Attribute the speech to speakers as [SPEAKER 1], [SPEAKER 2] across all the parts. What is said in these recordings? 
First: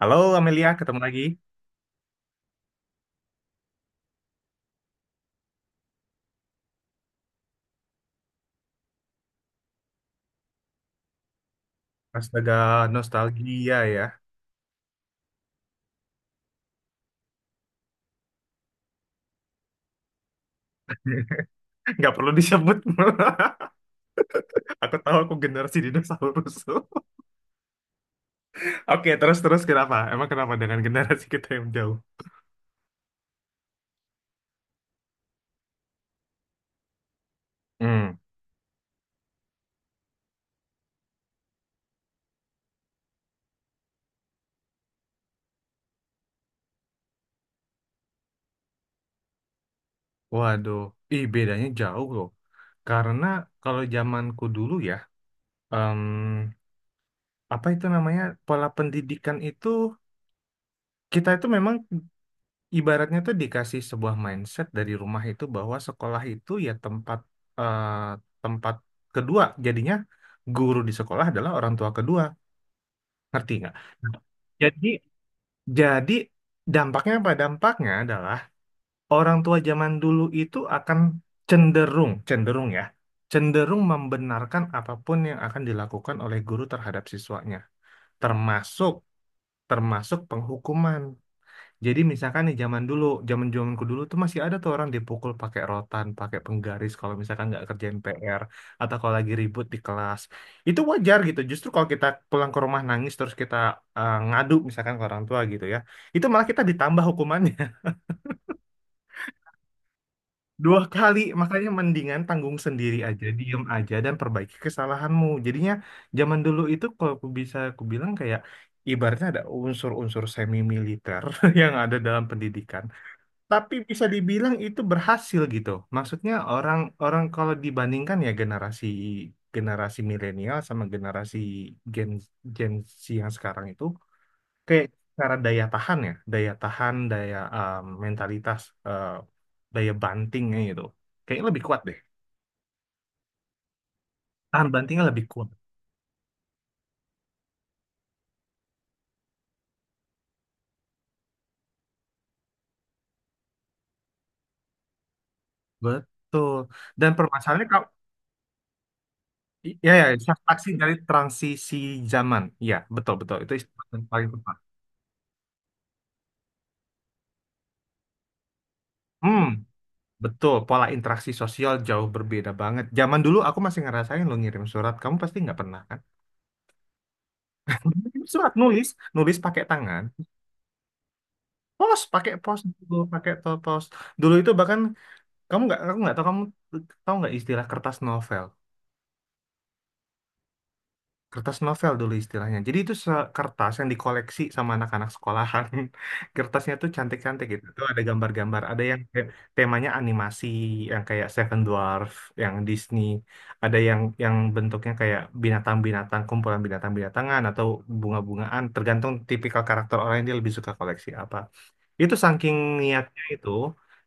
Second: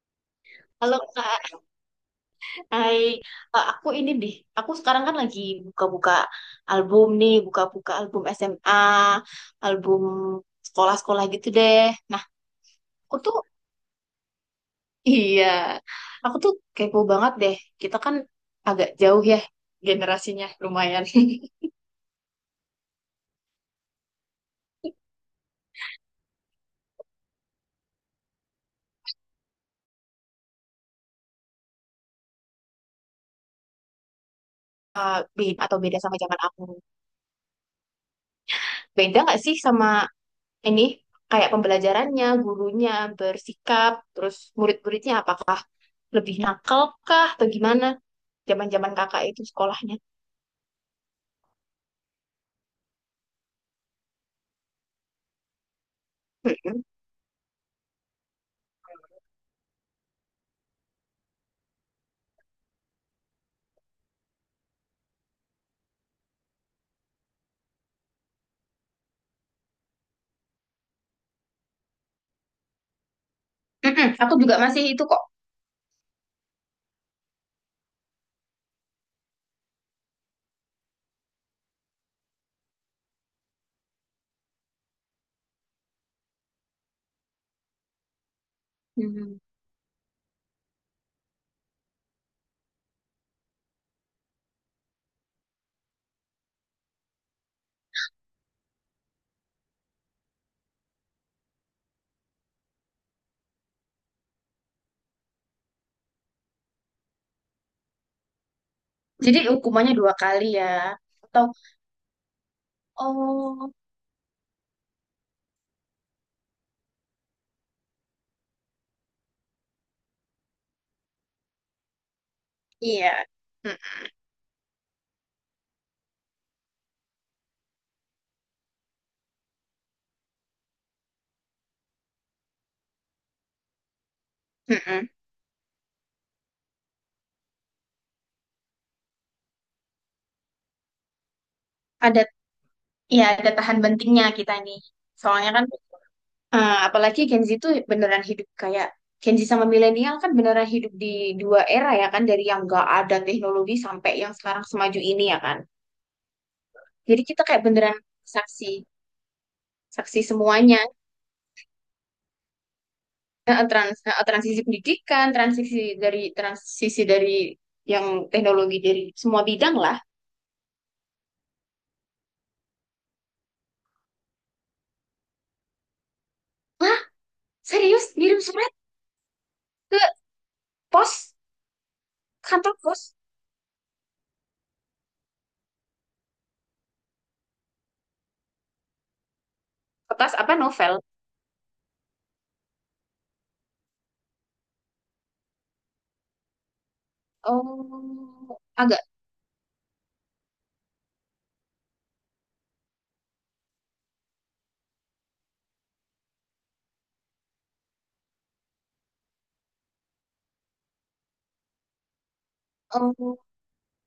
[SPEAKER 1] Halo Amelia,
[SPEAKER 2] Halo
[SPEAKER 1] ketemu lagi.
[SPEAKER 2] Kak, hai. Aku sekarang kan lagi buka-buka album nih, buka-buka album SMA, album sekolah-sekolah gitu deh. Nah,
[SPEAKER 1] Astaga,
[SPEAKER 2] aku tuh,
[SPEAKER 1] nostalgia ya.
[SPEAKER 2] iya, aku tuh kepo banget deh. Kita kan agak jauh ya generasinya, lumayan.
[SPEAKER 1] Nggak perlu disebut. Aku tahu aku generasi dinosaurus. Oke, terus-terus kenapa? Emang kenapa dengan generasi kita yang jauh?
[SPEAKER 2] Beda sama zaman aku.
[SPEAKER 1] Hmm.
[SPEAKER 2] Beda nggak sih sama ini, kayak pembelajarannya, gurunya, bersikap, terus murid-muridnya apakah lebih nakal kah atau gimana zaman-zaman kakak itu sekolahnya?
[SPEAKER 1] Waduh, ih bedanya jauh loh. Karena kalau zamanku dulu ya, em,
[SPEAKER 2] Mm-mm.
[SPEAKER 1] apa itu namanya, pola pendidikan itu, kita itu memang ibaratnya tuh dikasih sebuah mindset dari rumah itu bahwa sekolah itu ya tempat eh, tempat kedua. Jadinya guru di sekolah adalah orang tua kedua. Ngerti nggak?
[SPEAKER 2] Mm-mm.
[SPEAKER 1] Nah,
[SPEAKER 2] Aku juga masih
[SPEAKER 1] Jadi
[SPEAKER 2] itu kok.
[SPEAKER 1] jadi dampaknya apa? Dampaknya adalah orang tua zaman dulu itu akan cenderung cenderung ya cenderung membenarkan apapun yang akan dilakukan oleh guru terhadap siswanya, termasuk
[SPEAKER 2] Mm.
[SPEAKER 1] termasuk penghukuman. Jadi misalkan nih zaman dulu, zamanku dulu tuh masih ada tuh orang dipukul pakai rotan, pakai penggaris kalau misalkan nggak kerjain PR atau kalau lagi ribut di kelas. Itu wajar gitu. Justru kalau kita pulang ke rumah nangis terus kita ngadu misalkan ke orang tua gitu ya, itu malah kita ditambah hukumannya
[SPEAKER 2] Jadi hukumannya dua kali
[SPEAKER 1] dua
[SPEAKER 2] ya.
[SPEAKER 1] kali.
[SPEAKER 2] Atau
[SPEAKER 1] Makanya mendingan tanggung sendiri aja, diem
[SPEAKER 2] oh
[SPEAKER 1] aja dan perbaiki kesalahanmu. Jadinya zaman dulu itu kalau aku bisa aku bilang kayak ibaratnya ada unsur-unsur semi militer yang ada dalam pendidikan,
[SPEAKER 2] iya.
[SPEAKER 1] tapi
[SPEAKER 2] Mm-mm.
[SPEAKER 1] bisa dibilang itu berhasil gitu. Maksudnya orang orang kalau dibandingkan ya generasi generasi milenial sama generasi Gen Gen Z yang sekarang itu kayak
[SPEAKER 2] Mm-mm.
[SPEAKER 1] cara daya tahan ya, daya tahan, mentalitas, eh, daya bantingnya gitu. Kayaknya lebih kuat deh.
[SPEAKER 2] Ada ya ada tahan bentingnya kita
[SPEAKER 1] Tahan
[SPEAKER 2] nih.
[SPEAKER 1] bantingnya lebih kuat.
[SPEAKER 2] Soalnya apalagi Gen Z itu beneran hidup kayak, Gen Z sama milenial kan beneran hidup di dua era ya kan, dari yang gak ada teknologi sampai yang sekarang semaju ini ya kan.
[SPEAKER 1] Betul. Dan
[SPEAKER 2] Jadi kita kayak
[SPEAKER 1] permasalahannya kalau
[SPEAKER 2] beneran saksi
[SPEAKER 1] ya ya
[SPEAKER 2] saksi
[SPEAKER 1] saksi
[SPEAKER 2] semuanya.
[SPEAKER 1] dari transisi zaman. Ya, betul betul. Itu
[SPEAKER 2] Nah,
[SPEAKER 1] istilah
[SPEAKER 2] trans,
[SPEAKER 1] yang
[SPEAKER 2] nah,
[SPEAKER 1] paling tepat.
[SPEAKER 2] transisi pendidikan, transisi dari yang teknologi, dari
[SPEAKER 1] Hmm.
[SPEAKER 2] semua bidang lah.
[SPEAKER 1] Betul, pola interaksi sosial jauh berbeda banget. Zaman dulu aku masih ngerasain lo ngirim surat, kamu pasti nggak pernah kan?
[SPEAKER 2] Lah, serius
[SPEAKER 1] Ngirim
[SPEAKER 2] ngirim
[SPEAKER 1] surat
[SPEAKER 2] surat
[SPEAKER 1] nulis, nulis pakai
[SPEAKER 2] ke
[SPEAKER 1] tangan,
[SPEAKER 2] pos,
[SPEAKER 1] pos pakai pos
[SPEAKER 2] kantor
[SPEAKER 1] dulu,
[SPEAKER 2] pos?
[SPEAKER 1] pos. Dulu itu bahkan kamu nggak, aku nggak tahu kamu tahu nggak istilah kertas novel.
[SPEAKER 2] Kertas apa, novel?
[SPEAKER 1] Kertas novel dulu istilahnya. Jadi itu kertas yang dikoleksi sama anak-anak sekolahan. Kertasnya tuh cantik-cantik gitu. Tuh ada
[SPEAKER 2] Oh,
[SPEAKER 1] gambar-gambar, ada yang
[SPEAKER 2] agak.
[SPEAKER 1] kayak temanya animasi yang kayak Seven Dwarf, yang Disney, ada yang bentuknya kayak binatang-binatang, kumpulan binatang-binatangan atau bunga-bungaan, tergantung tipikal karakter orang yang dia lebih suka koleksi apa. Itu saking niatnya
[SPEAKER 2] Oh,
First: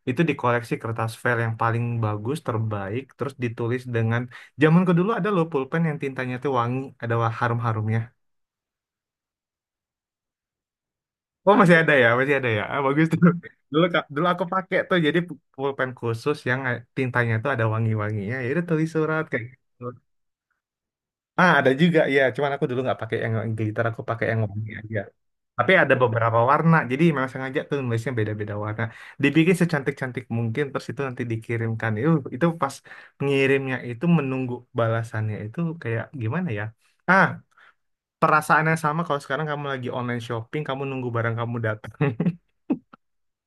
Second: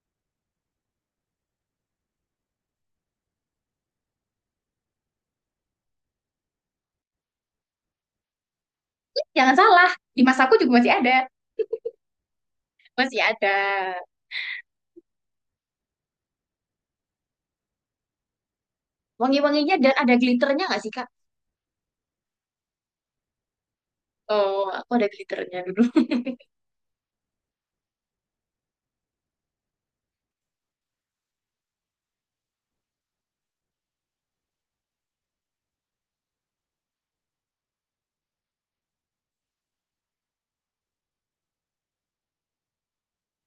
[SPEAKER 1] itu dikoleksi kertas file yang paling bagus, terbaik, terus ditulis dengan zamanku dulu ada loh pulpen yang tintanya tuh wangi, ada harum-harumnya.
[SPEAKER 2] jangan salah. Di masaku juga
[SPEAKER 1] Oh masih ada ya, masih ada ya. Ah, bagus tuh.
[SPEAKER 2] masih ada
[SPEAKER 1] Dulu dulu aku pakai tuh jadi pulpen khusus yang tintanya tuh ada wangi-wanginya. Ya udah tulis surat kayak
[SPEAKER 2] wangi-wanginya
[SPEAKER 1] gitu.
[SPEAKER 2] dan ada glitternya nggak sih Kak?
[SPEAKER 1] Ah, ada juga ya. Cuman aku dulu nggak pakai yang glitter, aku pakai yang
[SPEAKER 2] Oh,
[SPEAKER 1] wangi
[SPEAKER 2] aku
[SPEAKER 1] aja.
[SPEAKER 2] ada glitternya
[SPEAKER 1] Tapi
[SPEAKER 2] dulu.
[SPEAKER 1] ada beberapa warna, jadi memang sengaja tuh nulisnya beda-beda warna. Dibikin secantik-cantik mungkin, terus itu nanti dikirimkan. Itu pas pengirimnya itu menunggu balasannya itu kayak gimana ya? Ah, perasaannya sama kalau sekarang kamu lagi online shopping, kamu nunggu barang kamu datang.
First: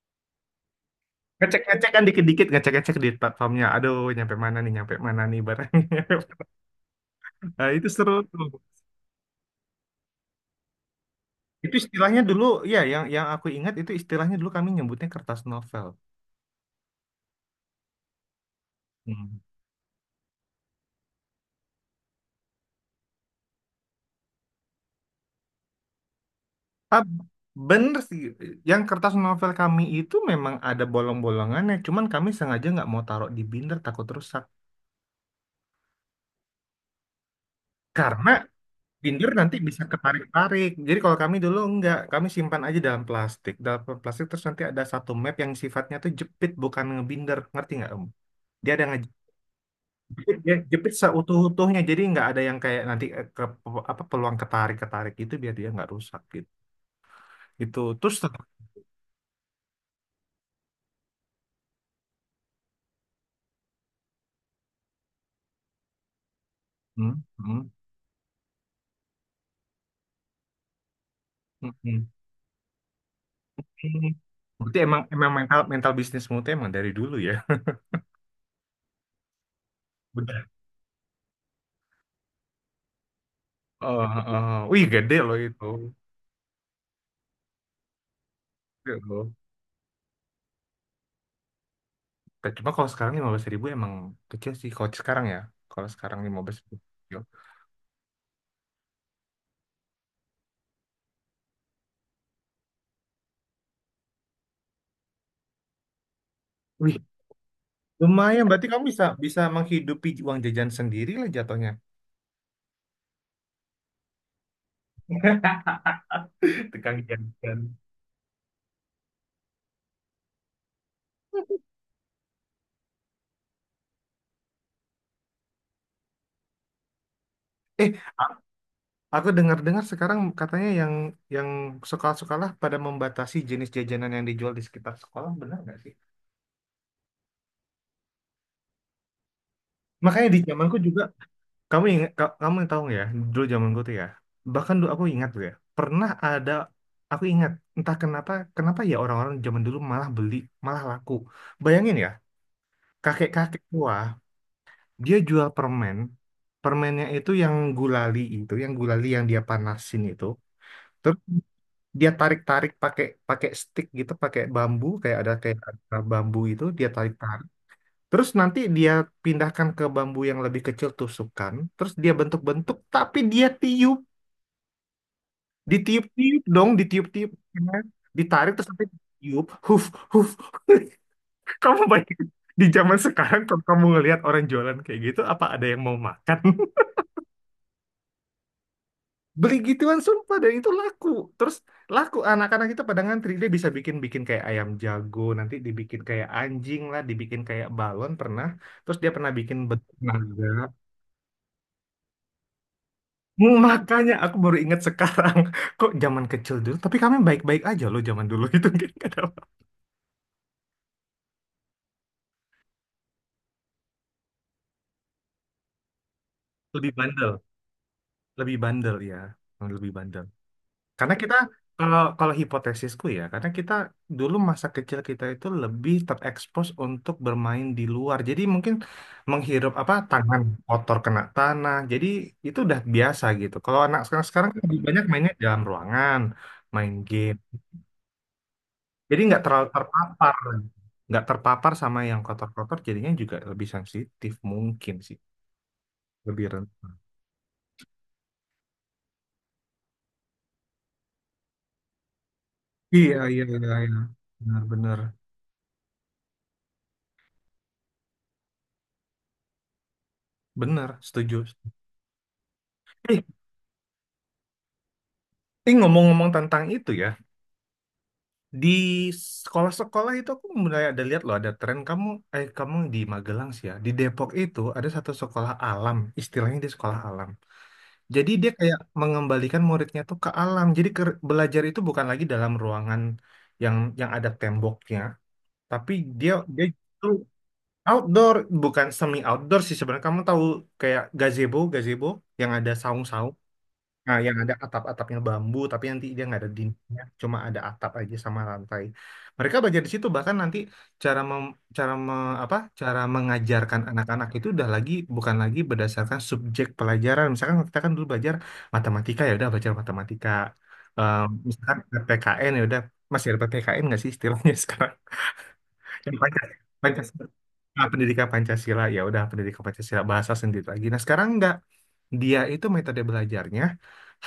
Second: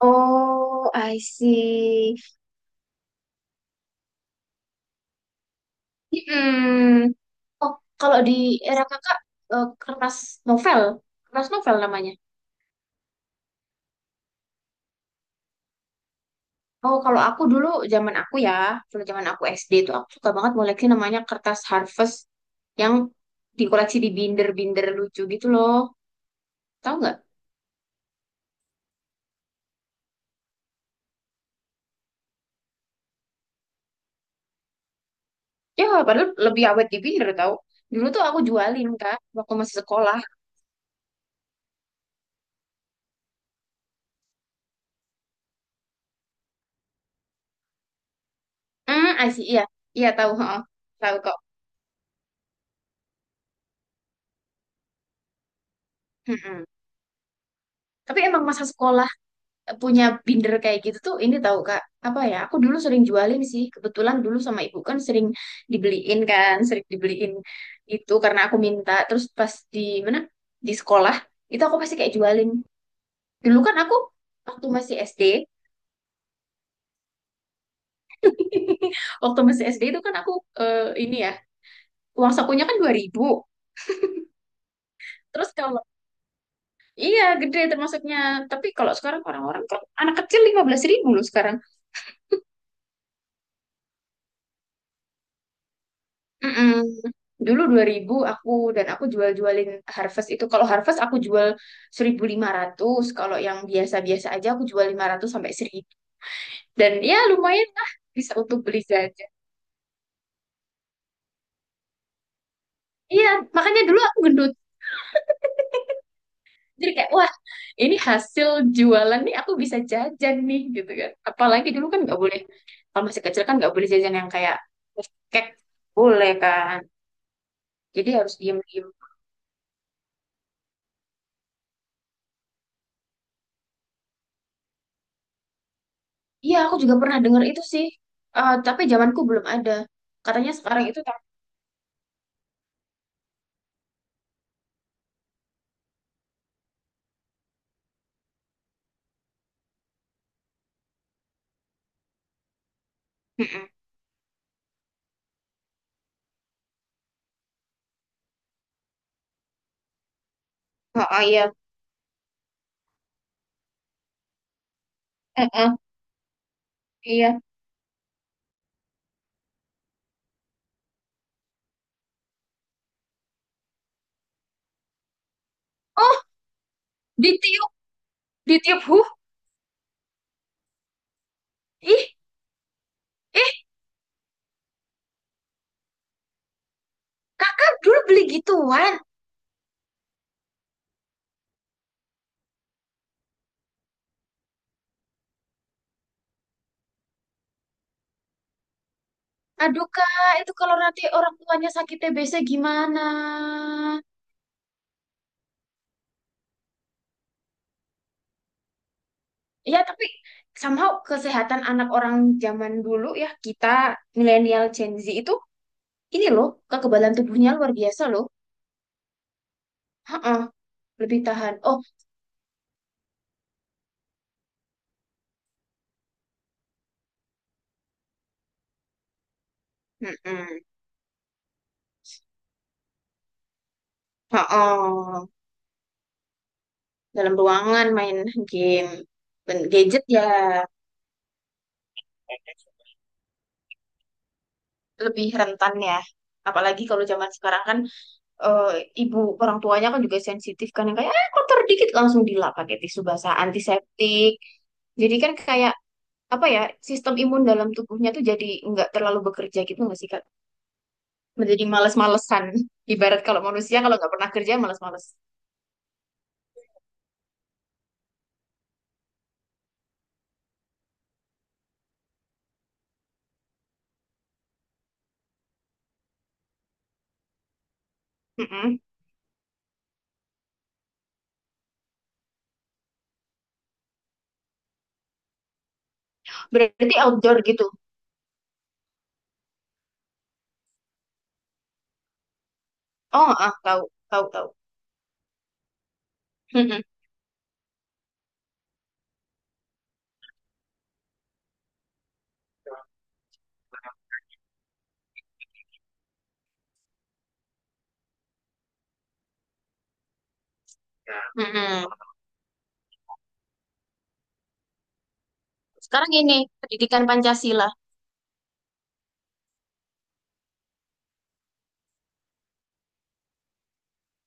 [SPEAKER 2] Oh, I
[SPEAKER 1] Ngecek-ngecek kan
[SPEAKER 2] see.
[SPEAKER 1] dikit-dikit, ngecek-ngecek di platformnya. Aduh, nyampe mana nih barangnya.
[SPEAKER 2] Mm-mm.
[SPEAKER 1] Nah,
[SPEAKER 2] Oh,
[SPEAKER 1] itu seru
[SPEAKER 2] kalau di
[SPEAKER 1] tuh.
[SPEAKER 2] era kakak eh, kertas novel, kertas
[SPEAKER 1] Itu
[SPEAKER 2] novel namanya.
[SPEAKER 1] istilahnya dulu, ya yang aku ingat itu istilahnya dulu kami nyebutnya kertas novel.
[SPEAKER 2] Oh, kalau aku dulu zaman aku ya, dulu zaman
[SPEAKER 1] Hmm.
[SPEAKER 2] aku SD itu aku suka banget koleksi namanya kertas Harvest, yang dikoleksi di binder-binder lucu gitu loh. Tahu
[SPEAKER 1] Ah,
[SPEAKER 2] nggak?
[SPEAKER 1] bener sih, yang kertas novel kami itu memang ada bolong-bolongannya, cuman kami sengaja nggak mau taruh di binder takut rusak.
[SPEAKER 2] Ya, padahal lebih awet di binder tahu. Dulu tuh
[SPEAKER 1] Karena
[SPEAKER 2] aku jualin Kak
[SPEAKER 1] binder
[SPEAKER 2] waktu
[SPEAKER 1] nanti
[SPEAKER 2] masih
[SPEAKER 1] bisa
[SPEAKER 2] sekolah.
[SPEAKER 1] ketarik-tarik. Jadi kalau kami dulu nggak, kami simpan aja dalam plastik. Dalam plastik terus nanti ada satu map yang sifatnya tuh jepit bukan ngebinder, ngerti nggak Om? Dia ada nge
[SPEAKER 2] Hmm, asih iya. Iya tahu,
[SPEAKER 1] ya,
[SPEAKER 2] heeh.
[SPEAKER 1] jepit
[SPEAKER 2] Tahu kok.
[SPEAKER 1] seutuh-utuhnya jadi nggak ada yang kayak apa peluang ketarik-ketarik itu biar dia nggak rusak gitu
[SPEAKER 2] Mm-mm.
[SPEAKER 1] gitu terus
[SPEAKER 2] Tapi
[SPEAKER 1] tetap
[SPEAKER 2] emang masa sekolah punya binder kayak gitu tuh ini tahu Kak, apa ya, aku dulu sering jualin sih, kebetulan dulu sama ibu kan sering dibeliin kan sering
[SPEAKER 1] hmm,
[SPEAKER 2] dibeliin
[SPEAKER 1] hmm,
[SPEAKER 2] itu karena aku minta terus pas di mana, di sekolah itu
[SPEAKER 1] hmm,
[SPEAKER 2] aku pasti
[SPEAKER 1] hmm,
[SPEAKER 2] kayak jualin. Dulu kan aku
[SPEAKER 1] hmm.
[SPEAKER 2] waktu
[SPEAKER 1] berarti
[SPEAKER 2] masih
[SPEAKER 1] emang
[SPEAKER 2] SD,
[SPEAKER 1] emang mental mental bisnismu tuh emang dari dulu ya
[SPEAKER 2] waktu masih SD itu kan aku
[SPEAKER 1] udah.
[SPEAKER 2] eh, ini ya uang sakunya kan 2.000.
[SPEAKER 1] Oh, oh. Wih gede loh
[SPEAKER 2] Terus
[SPEAKER 1] itu.
[SPEAKER 2] kalau iya gede termasuknya, tapi kalau
[SPEAKER 1] Gede
[SPEAKER 2] sekarang
[SPEAKER 1] loh.
[SPEAKER 2] orang-orang kan anak kecil 15.000 loh sekarang.
[SPEAKER 1] Tapi cuma kalau sekarang lima belas ribu emang kecil sih kalau sekarang ya kalau sekarang lima belas
[SPEAKER 2] Mm-mm.
[SPEAKER 1] ribu
[SPEAKER 2] Dulu 2.000 aku, dan aku jual-jualin Harvest itu. Kalau Harvest aku jual 1.500, kalau yang biasa-biasa aja aku jual 500 sampai 1.000. Dan
[SPEAKER 1] wih
[SPEAKER 2] ya lumayan lah, bisa
[SPEAKER 1] lumayan
[SPEAKER 2] untuk
[SPEAKER 1] berarti
[SPEAKER 2] beli
[SPEAKER 1] kamu bisa
[SPEAKER 2] jajan.
[SPEAKER 1] bisa menghidupi uang jajan sendiri lah jatuhnya.
[SPEAKER 2] Iya, makanya dulu aku gendut. Jadi
[SPEAKER 1] Tukang
[SPEAKER 2] kayak wah,
[SPEAKER 1] jajan.
[SPEAKER 2] ini hasil jualan nih, aku bisa jajan nih gitu kan. Apalagi dulu kan nggak boleh, kalau masih kecil kan nggak boleh jajan yang kayak cake boleh kan.
[SPEAKER 1] eh
[SPEAKER 2] Jadi harus diem-diem.
[SPEAKER 1] Aku dengar-dengar sekarang katanya yang sekolah-sekolah pada membatasi jenis jajanan yang dijual di sekitar sekolah, benar nggak sih?
[SPEAKER 2] Iya, aku juga pernah dengar itu sih. Tapi zamanku belum ada.
[SPEAKER 1] Makanya di
[SPEAKER 2] Katanya
[SPEAKER 1] zamanku
[SPEAKER 2] sekarang itu
[SPEAKER 1] juga,
[SPEAKER 2] tak.
[SPEAKER 1] kamu ingat, kamu tahu nggak ya, dulu zamanku tuh ya, bahkan dulu aku ingat tuh ya, pernah ada, aku ingat, entah kenapa, kenapa ya orang-orang zaman dulu malah beli, malah laku. Bayangin ya, kakek-kakek
[SPEAKER 2] Mm-mm.
[SPEAKER 1] tua, dia jual permen, permennya itu, yang gulali yang dia panasin itu,
[SPEAKER 2] Oh, oh, iya.
[SPEAKER 1] dia tarik-tarik pakai pakai stick gitu, pakai bambu kayak
[SPEAKER 2] Mm-mm.
[SPEAKER 1] ada bambu itu dia
[SPEAKER 2] Iya.
[SPEAKER 1] tarik-tarik. Terus nanti dia pindahkan ke bambu yang lebih kecil tusukkan, terus dia bentuk-bentuk tapi dia tiup,
[SPEAKER 2] Oh,
[SPEAKER 1] ditiup-tiup dong, ditiup-tiup.
[SPEAKER 2] ditiup,
[SPEAKER 1] Ya. Ditarik terus
[SPEAKER 2] ditiup.
[SPEAKER 1] nanti
[SPEAKER 2] Huh.
[SPEAKER 1] tiup, huf huf. Kamu
[SPEAKER 2] Ih,
[SPEAKER 1] bayangin di zaman sekarang kalau
[SPEAKER 2] eh,
[SPEAKER 1] kamu ngelihat orang jualan kayak gitu apa ada yang mau makan?
[SPEAKER 2] kakak dulu beli gituan.
[SPEAKER 1] Beli gituan sumpah dan itu laku terus laku anak-anak kita pada ngantri dia bisa bikin bikin kayak ayam jago nanti dibikin kayak anjing lah dibikin kayak balon pernah terus dia pernah bikin
[SPEAKER 2] Aduh,
[SPEAKER 1] bentuk
[SPEAKER 2] Kak,
[SPEAKER 1] naga.
[SPEAKER 2] itu kalau nanti orang tuanya sakit TBC gimana?
[SPEAKER 1] Hmm, makanya aku baru ingat sekarang kok zaman kecil dulu tapi kami baik-baik aja loh zaman dulu itu, nggak ada apa-
[SPEAKER 2] Ya, tapi somehow kesehatan anak orang zaman dulu ya, kita milenial Gen Z itu ini loh,
[SPEAKER 1] lebih
[SPEAKER 2] kekebalan
[SPEAKER 1] bandel,
[SPEAKER 2] tubuhnya luar biasa loh.
[SPEAKER 1] lebih bandel ya, lebih bandel.
[SPEAKER 2] Heeh,
[SPEAKER 1] Karena
[SPEAKER 2] lebih
[SPEAKER 1] kita
[SPEAKER 2] tahan. Oh,
[SPEAKER 1] kalau kalau hipotesisku ya, karena kita dulu masa kecil kita itu lebih terekspos untuk bermain di luar. Jadi mungkin menghirup apa tangan
[SPEAKER 2] mm-mm.
[SPEAKER 1] kotor kena tanah. Jadi itu udah biasa gitu. Kalau anak sekarang sekarang kan lebih banyak
[SPEAKER 2] Heeh.
[SPEAKER 1] mainnya di dalam ruangan, main
[SPEAKER 2] Dalam
[SPEAKER 1] game.
[SPEAKER 2] ruangan, main game
[SPEAKER 1] Jadi nggak
[SPEAKER 2] dan
[SPEAKER 1] terlalu
[SPEAKER 2] gadget ya,
[SPEAKER 1] terpapar, nggak terpapar sama yang kotor-kotor. Jadinya juga lebih sensitif mungkin sih,
[SPEAKER 2] lebih rentan ya.
[SPEAKER 1] lebih
[SPEAKER 2] Apalagi
[SPEAKER 1] rentan.
[SPEAKER 2] kalau zaman sekarang kan eh, ibu, orang tuanya kan juga sensitif kan, yang kayak ah, kotor dikit langsung dilap pakai tisu
[SPEAKER 1] Iya
[SPEAKER 2] basah
[SPEAKER 1] iya iya, iya.
[SPEAKER 2] antiseptik.
[SPEAKER 1] Benar benar
[SPEAKER 2] Jadi kan kayak apa ya, sistem imun dalam tubuhnya tuh jadi nggak terlalu bekerja gitu nggak sih Kak?
[SPEAKER 1] benar, setuju.
[SPEAKER 2] Menjadi males-malesan. Ibarat
[SPEAKER 1] Eh,
[SPEAKER 2] kalau manusia kalau nggak pernah kerja males-males.
[SPEAKER 1] ini ngomong-ngomong tentang itu ya. Di sekolah-sekolah itu aku mulai ada lihat loh ada tren kamu kamu di Magelang sih ya. Di Depok itu ada satu sekolah alam, istilahnya di sekolah alam. Jadi dia kayak
[SPEAKER 2] Mm-mm.
[SPEAKER 1] mengembalikan muridnya tuh ke alam. Jadi belajar itu bukan lagi dalam ruangan yang yang ada temboknya, tapi dia dia
[SPEAKER 2] Berarti
[SPEAKER 1] itu
[SPEAKER 2] outdoor gitu.
[SPEAKER 1] outdoor, bukan semi outdoor sih sebenarnya. Kamu tahu kayak gazebo yang ada saung-saung.
[SPEAKER 2] Oh, ah, tahu,
[SPEAKER 1] Nah,
[SPEAKER 2] tahu,
[SPEAKER 1] yang
[SPEAKER 2] tahu.
[SPEAKER 1] ada atap-atapnya bambu, tapi nanti dia nggak ada
[SPEAKER 2] Mm-mm.
[SPEAKER 1] dindingnya, cuma ada atap aja sama lantai. Mereka belajar di situ, bahkan nanti cara mem, cara me- apa cara mengajarkan anak-anak itu udah lagi bukan lagi berdasarkan subjek pelajaran. Misalkan kita kan dulu belajar matematika ya udah belajar matematika. Eh, misalkan
[SPEAKER 2] Mm-mm.
[SPEAKER 1] PPKN ya udah masih ada PPKN nggak sih istilahnya sekarang?
[SPEAKER 2] Sekarang ini
[SPEAKER 1] Pancasila.
[SPEAKER 2] pendidikan
[SPEAKER 1] Pancasila.
[SPEAKER 2] Pancasila.
[SPEAKER 1] Ah, pendidikan Pancasila ya udah pendidikan Pancasila bahasa sendiri lagi. Nah sekarang enggak, dia itu metode belajarnya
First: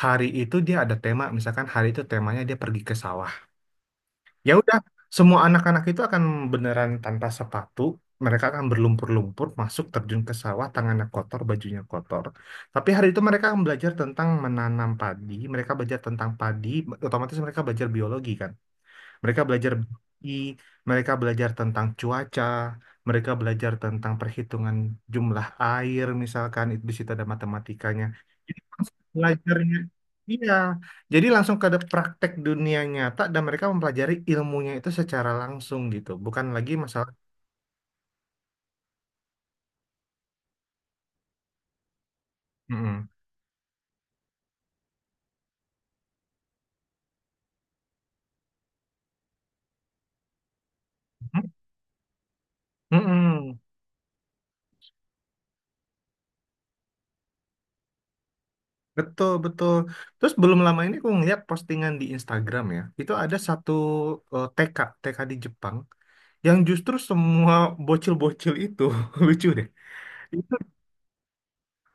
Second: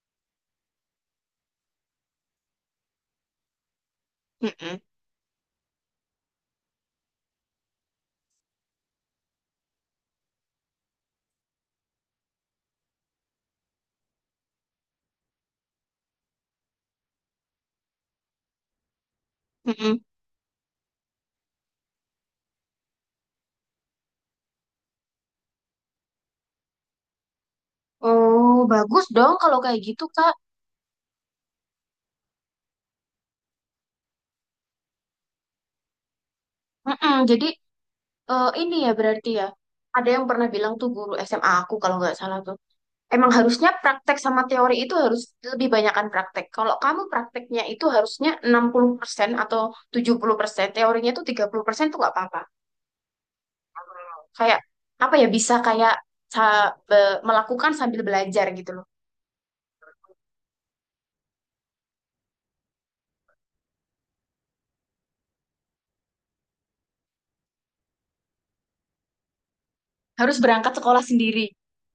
[SPEAKER 1] hari itu dia ada tema misalkan hari itu temanya dia pergi ke sawah. Ya udah
[SPEAKER 2] Mm-mm,
[SPEAKER 1] semua anak-anak itu akan beneran tanpa sepatu mereka akan berlumpur-lumpur masuk terjun ke sawah tangannya kotor bajunya kotor. Tapi hari itu mereka akan belajar tentang menanam padi mereka belajar tentang padi otomatis mereka belajar biologi kan. Mereka belajar
[SPEAKER 2] mm-mm.
[SPEAKER 1] biologi, mereka belajar tentang cuaca, mereka belajar tentang perhitungan jumlah air misalkan itu di situ ada matematikanya.
[SPEAKER 2] Oh,
[SPEAKER 1] Jadi langsung
[SPEAKER 2] bagus dong kalau
[SPEAKER 1] belajarnya
[SPEAKER 2] kayak gitu, Kak.
[SPEAKER 1] iya. Jadi langsung ke ada praktek dunia nyata dan mereka mempelajari ilmunya itu secara langsung gitu, bukan lagi masalah.
[SPEAKER 2] Mm-mm, Jadi eh, ini ya berarti ya. Ada yang pernah bilang tuh guru SMA aku kalau nggak salah tuh.
[SPEAKER 1] Mm-mm.
[SPEAKER 2] Emang harusnya praktek sama teori itu harus lebih banyakkan praktek. Kalau kamu prakteknya itu harusnya 60% atau 70%, teorinya itu 30% tuh nggak apa-apa.
[SPEAKER 1] Mm-mm.
[SPEAKER 2] Kayak apa ya, bisa kayak melakukan sambil belajar gitu loh.
[SPEAKER 1] Betul, betul. Terus belum lama ini aku ngeliat postingan di Instagram ya. Itu ada satu eh, TK, TK di Jepang, yang justru semua bocil-bocil itu lucu deh
[SPEAKER 2] Harus
[SPEAKER 1] itu
[SPEAKER 2] berangkat sekolah sendiri.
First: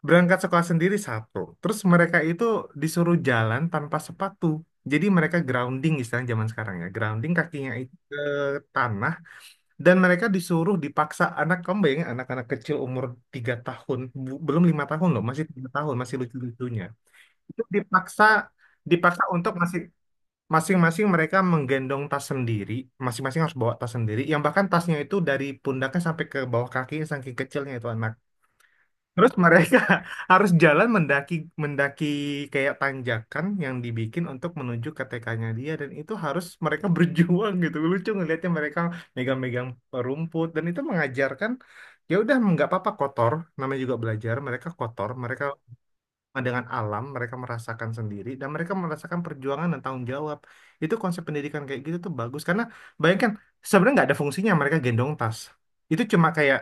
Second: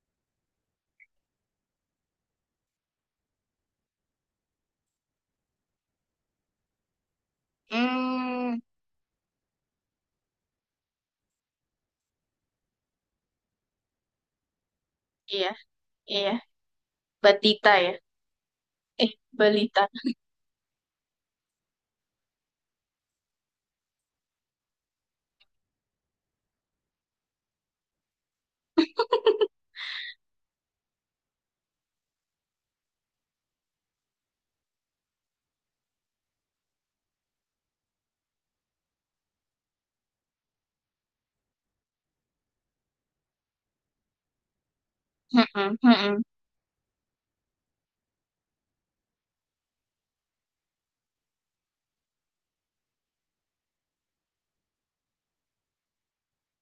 [SPEAKER 1] berangkat sekolah sendiri satu terus mereka itu disuruh jalan tanpa sepatu jadi mereka grounding istilah zaman sekarang ya grounding kakinya itu ke
[SPEAKER 2] Hmm,
[SPEAKER 1] tanah dan mereka disuruh dipaksa anak kamu anak-anak kecil umur 3 tahun belum lima tahun loh masih
[SPEAKER 2] iya,
[SPEAKER 1] tiga tahun masih
[SPEAKER 2] iya.
[SPEAKER 1] lucu-lucunya itu
[SPEAKER 2] Batita ya?
[SPEAKER 1] dipaksa
[SPEAKER 2] Eh,
[SPEAKER 1] dipaksa untuk masih
[SPEAKER 2] Balita.
[SPEAKER 1] masing-masing mereka menggendong tas sendiri, masing-masing harus bawa tas sendiri, yang bahkan tasnya itu dari pundaknya sampai ke bawah kakinya saking kecilnya itu anak. Terus mereka harus jalan mendaki mendaki kayak tanjakan yang dibikin untuk menuju ke TK-nya dia dan itu harus mereka berjuang gitu. Lucu ngelihatnya mereka megang-megang rumput dan itu mengajarkan ya udah nggak apa-apa kotor, namanya juga belajar, mereka kotor, mereka.
[SPEAKER 2] Mm-mm, mm-mm.
[SPEAKER 1] Nah, dengan alam, mereka merasakan sendiri, dan mereka merasakan perjuangan dan tanggung jawab. Itu konsep pendidikan kayak gitu tuh bagus, karena bayangkan sebenarnya nggak ada fungsinya mereka gendong tas. Itu cuma kayak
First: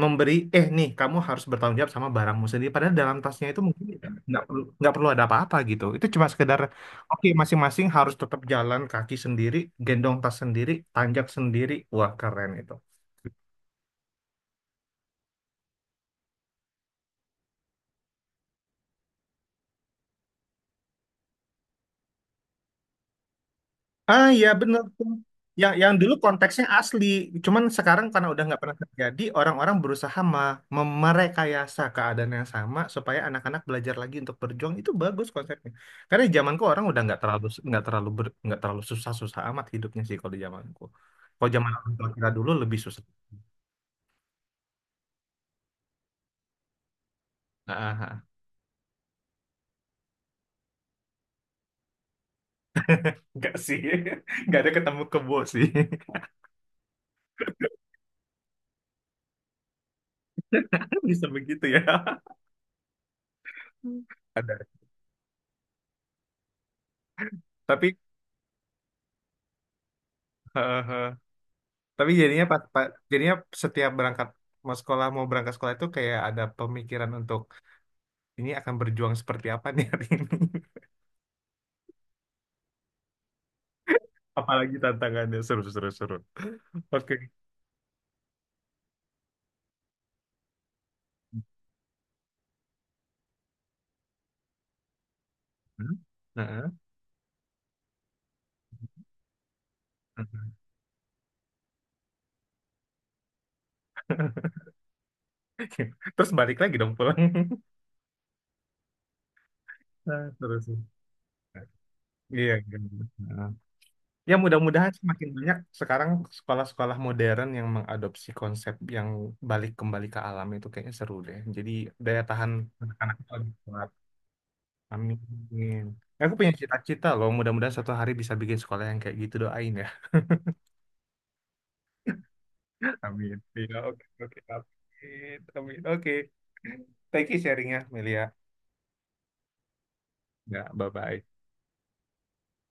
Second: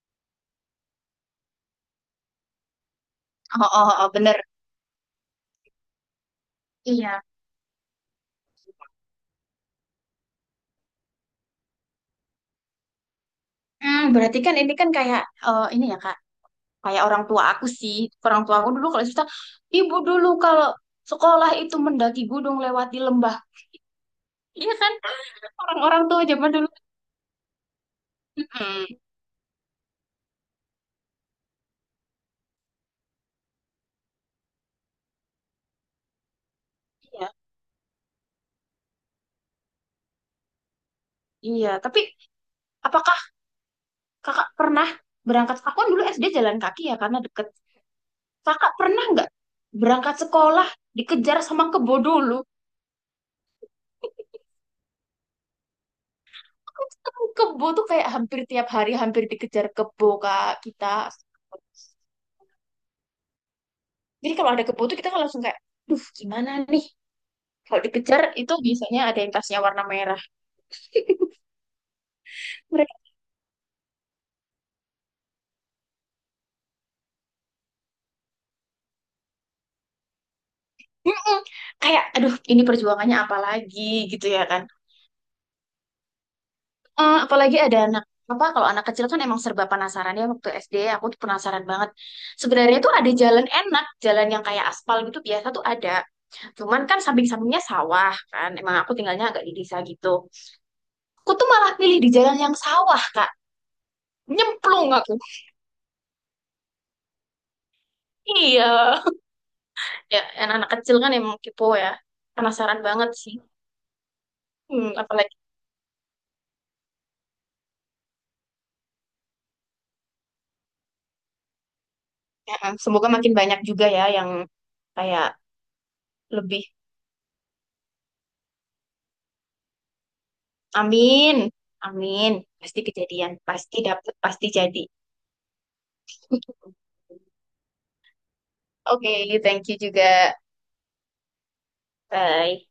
[SPEAKER 1] memberi, eh nih kamu harus bertanggung jawab sama barangmu sendiri. Padahal dalam tasnya itu
[SPEAKER 2] Oh,
[SPEAKER 1] mungkin
[SPEAKER 2] oh,
[SPEAKER 1] ya
[SPEAKER 2] oh, oh, bener.
[SPEAKER 1] nggak perlu ada apa-apa gitu. Itu cuma sekedar,
[SPEAKER 2] Iya.
[SPEAKER 1] oke masing-masing harus tetap jalan kaki sendiri, gendong tas sendiri, tanjak sendiri. Wah keren itu.
[SPEAKER 2] Hmm, berarti kan ini kan kayak eh, ini ya Kak, kayak orang tua aku sih. Orang tua aku dulu kalau cerita, ibu dulu kalau sekolah itu mendaki gunung lewati lembah.
[SPEAKER 1] Ah iya
[SPEAKER 2] Iya
[SPEAKER 1] bener
[SPEAKER 2] kan?
[SPEAKER 1] tuh. Yang
[SPEAKER 2] Orang-orang
[SPEAKER 1] dulu
[SPEAKER 2] tua zaman
[SPEAKER 1] konteksnya
[SPEAKER 2] dulu.
[SPEAKER 1] asli, cuman sekarang karena udah nggak pernah
[SPEAKER 2] Mm-mm.
[SPEAKER 1] terjadi, orang-orang berusaha merekayasa keadaan yang sama supaya anak-anak belajar lagi untuk berjuang itu bagus konsepnya. Karena di zamanku orang udah
[SPEAKER 2] Iya,
[SPEAKER 1] nggak terlalu susah-susah amat hidupnya sih kalau di zamanku. Kalau
[SPEAKER 2] iya.
[SPEAKER 1] zaman orang
[SPEAKER 2] Tapi
[SPEAKER 1] tua kita dulu lebih susah.
[SPEAKER 2] apakah Kakak pernah berangkat? Aku kan dulu SD jalan kaki ya karena deket.
[SPEAKER 1] Ah, ah.
[SPEAKER 2] Kakak pernah nggak berangkat sekolah dikejar sama kebo dulu?
[SPEAKER 1] Nggak sih, nggak ada ketemu kebo sih.
[SPEAKER 2] Kok ketemu kebo tuh kayak hampir tiap hari, hampir dikejar kebo kak kita.
[SPEAKER 1] Bisa begitu ya.
[SPEAKER 2] Jadi kalau
[SPEAKER 1] Ada.
[SPEAKER 2] ada kebo tuh kita kan langsung kayak, duh gimana nih? Kalau
[SPEAKER 1] Tapi
[SPEAKER 2] dikejar itu biasanya ada yang tasnya warna merah.
[SPEAKER 1] tapi jadinya pas,
[SPEAKER 2] Mereka
[SPEAKER 1] jadinya setiap berangkat mau sekolah mau berangkat sekolah itu kayak ada pemikiran untuk ini akan berjuang seperti apa nih hari ini.
[SPEAKER 2] "Mm-mm." Kayak, aduh ini perjuangannya apa lagi gitu ya kan?
[SPEAKER 1] Apalagi tantangannya seru seru seru. Oke.
[SPEAKER 2] Apalagi ada anak apa, kalau anak kecil kan emang serba penasaran ya, waktu SD aku tuh penasaran banget. Sebenarnya tuh ada jalan enak, jalan yang kayak aspal gitu biasa tuh ada.
[SPEAKER 1] Hmm? Heeh.
[SPEAKER 2] Cuman kan samping-sampingnya sawah kan. Emang aku tinggalnya agak di desa gitu.
[SPEAKER 1] Heeh.
[SPEAKER 2] Aku tuh malah pilih di jalan yang sawah, Kak. Nyemplung aku.
[SPEAKER 1] Terus balik lagi dong pulang.
[SPEAKER 2] Iya. Ya,
[SPEAKER 1] Nah,
[SPEAKER 2] yang
[SPEAKER 1] terus.
[SPEAKER 2] anak kecil kan emang kepo ya.
[SPEAKER 1] Iya,
[SPEAKER 2] Penasaran
[SPEAKER 1] kan.
[SPEAKER 2] banget sih.
[SPEAKER 1] Heeh. Ya
[SPEAKER 2] Hmm,
[SPEAKER 1] mudah-mudahan semakin
[SPEAKER 2] apalagi
[SPEAKER 1] banyak sekarang sekolah-sekolah modern yang mengadopsi konsep yang balik kembali ke alam itu kayaknya seru deh. Jadi daya tahan
[SPEAKER 2] ya, semoga
[SPEAKER 1] anak-anak itu
[SPEAKER 2] makin
[SPEAKER 1] lebih
[SPEAKER 2] banyak juga
[SPEAKER 1] kuat.
[SPEAKER 2] ya yang
[SPEAKER 1] Amin.
[SPEAKER 2] kayak
[SPEAKER 1] Aku punya
[SPEAKER 2] lebih
[SPEAKER 1] cita-cita loh, mudah-mudahan suatu hari bisa bikin sekolah yang kayak gitu, doain ya.
[SPEAKER 2] amin. Amin. Pasti kejadian,
[SPEAKER 1] Amin. Iya,
[SPEAKER 2] pasti
[SPEAKER 1] oke,
[SPEAKER 2] dapet,
[SPEAKER 1] oke,
[SPEAKER 2] pasti jadi.
[SPEAKER 1] amin. Amin. Oke. Thank you sharingnya, Melia.
[SPEAKER 2] Oke, thank you juga.
[SPEAKER 1] Ya, bye-bye.
[SPEAKER 2] Bye.